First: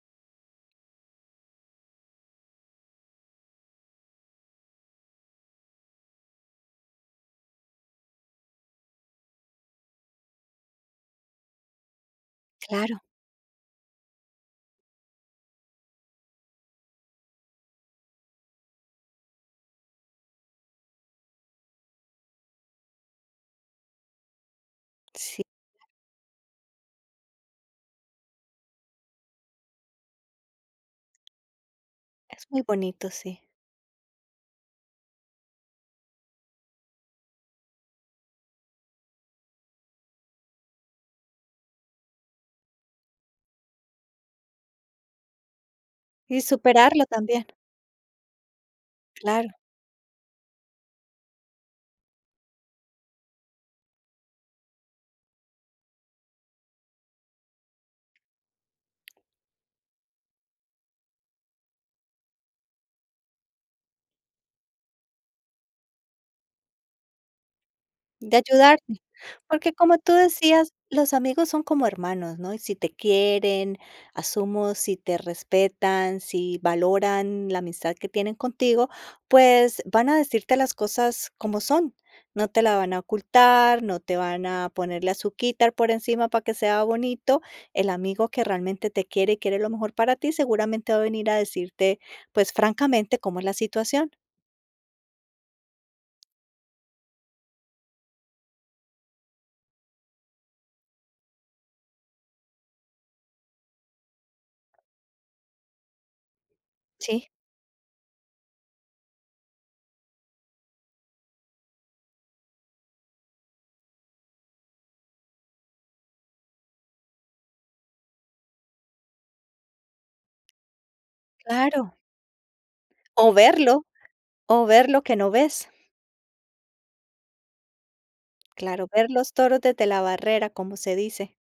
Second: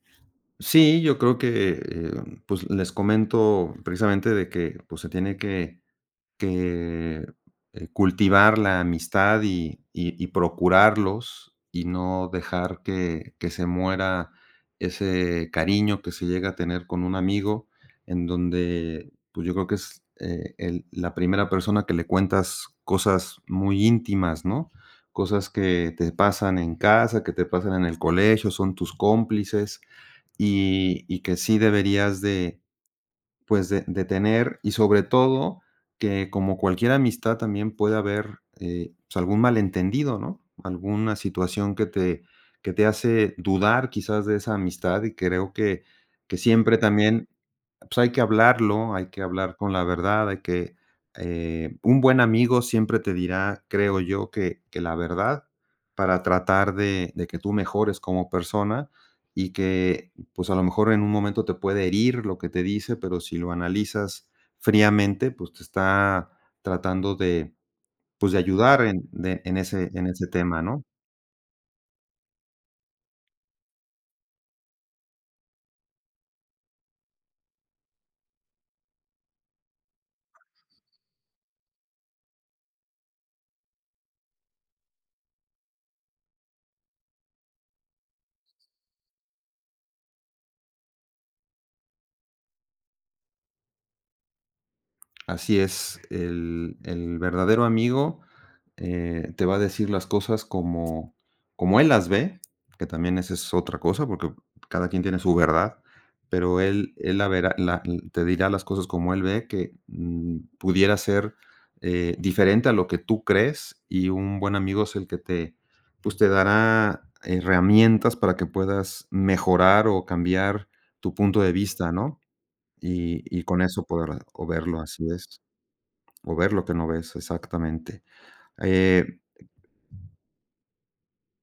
Sí, yo creo que, e eh, pues les comento precisamente de que, pues se tiene que que, eh, cultivar la amistad y y y procurarlos, y no dejar Claro. que que se muera ese cariño que se llega a tener con un amigo, en donde, pues yo creo que es e el la primera persona que le cuentas cosas muy íntimas, ¿no?, Sí. cosas que te pasan en casa, que te pasan en el colegio, son tus cómplices -y y que sí deberías Es de muy bonito, sí. pues de de tener y sobre todo que, como cualquier amistad también puede haber, eh, pues algún malentendido, ¿no?, alguna situación que te que te hace dudar quizás de esa amistad y creo que que Y siempre superarlo también, también. pues hay que hablarlo, hay que Claro. hablar con la verdad, hay que, eh un buen amigo siempre te dirá, creo yo, que que la verdad para tratar de de que tú mejores como persona y que, pues a lo mejor en un momento te puede herir lo que te dice, pero si lo analizas fríamente, pues te está tratando de pues De de ayudar ayudarte, en de en porque ese como en tú ese tema, decías ¿no? los amigos son como hermanos, ¿no?, y si te quieren asumo, si te respetan, si valoran la amistad que tienen contigo, pues van a decirte las cosas como son, no te la van a ocultar, no te van a ponerle azuquítar por encima para que sea bonito. El amigo que realmente te quiere y quiere lo mejor para ti seguramente va a venir a decirte, pues, francamente, cómo es la situación. Así es, el el verdadero amigo, eh, te va a decir las cosas como como él las ve que también esa es otra cosa, porque cada quien tiene su verdad, pero él él la Sí. verá, la te dirá las cosas como él ve, que, mm, pudiera ser, eh, diferente a lo que tú crees y un buen amigo es el que te pues te dará herramientas para que puedas mejorar o cambiar tu punto de vista, Claro. ¿no?, y O y con eso verlo, podrá o o verlo ver lo así que no es, ves. o ver lo que no ves exactamente, Claro, ver eh los toros desde la barrera, como se dice.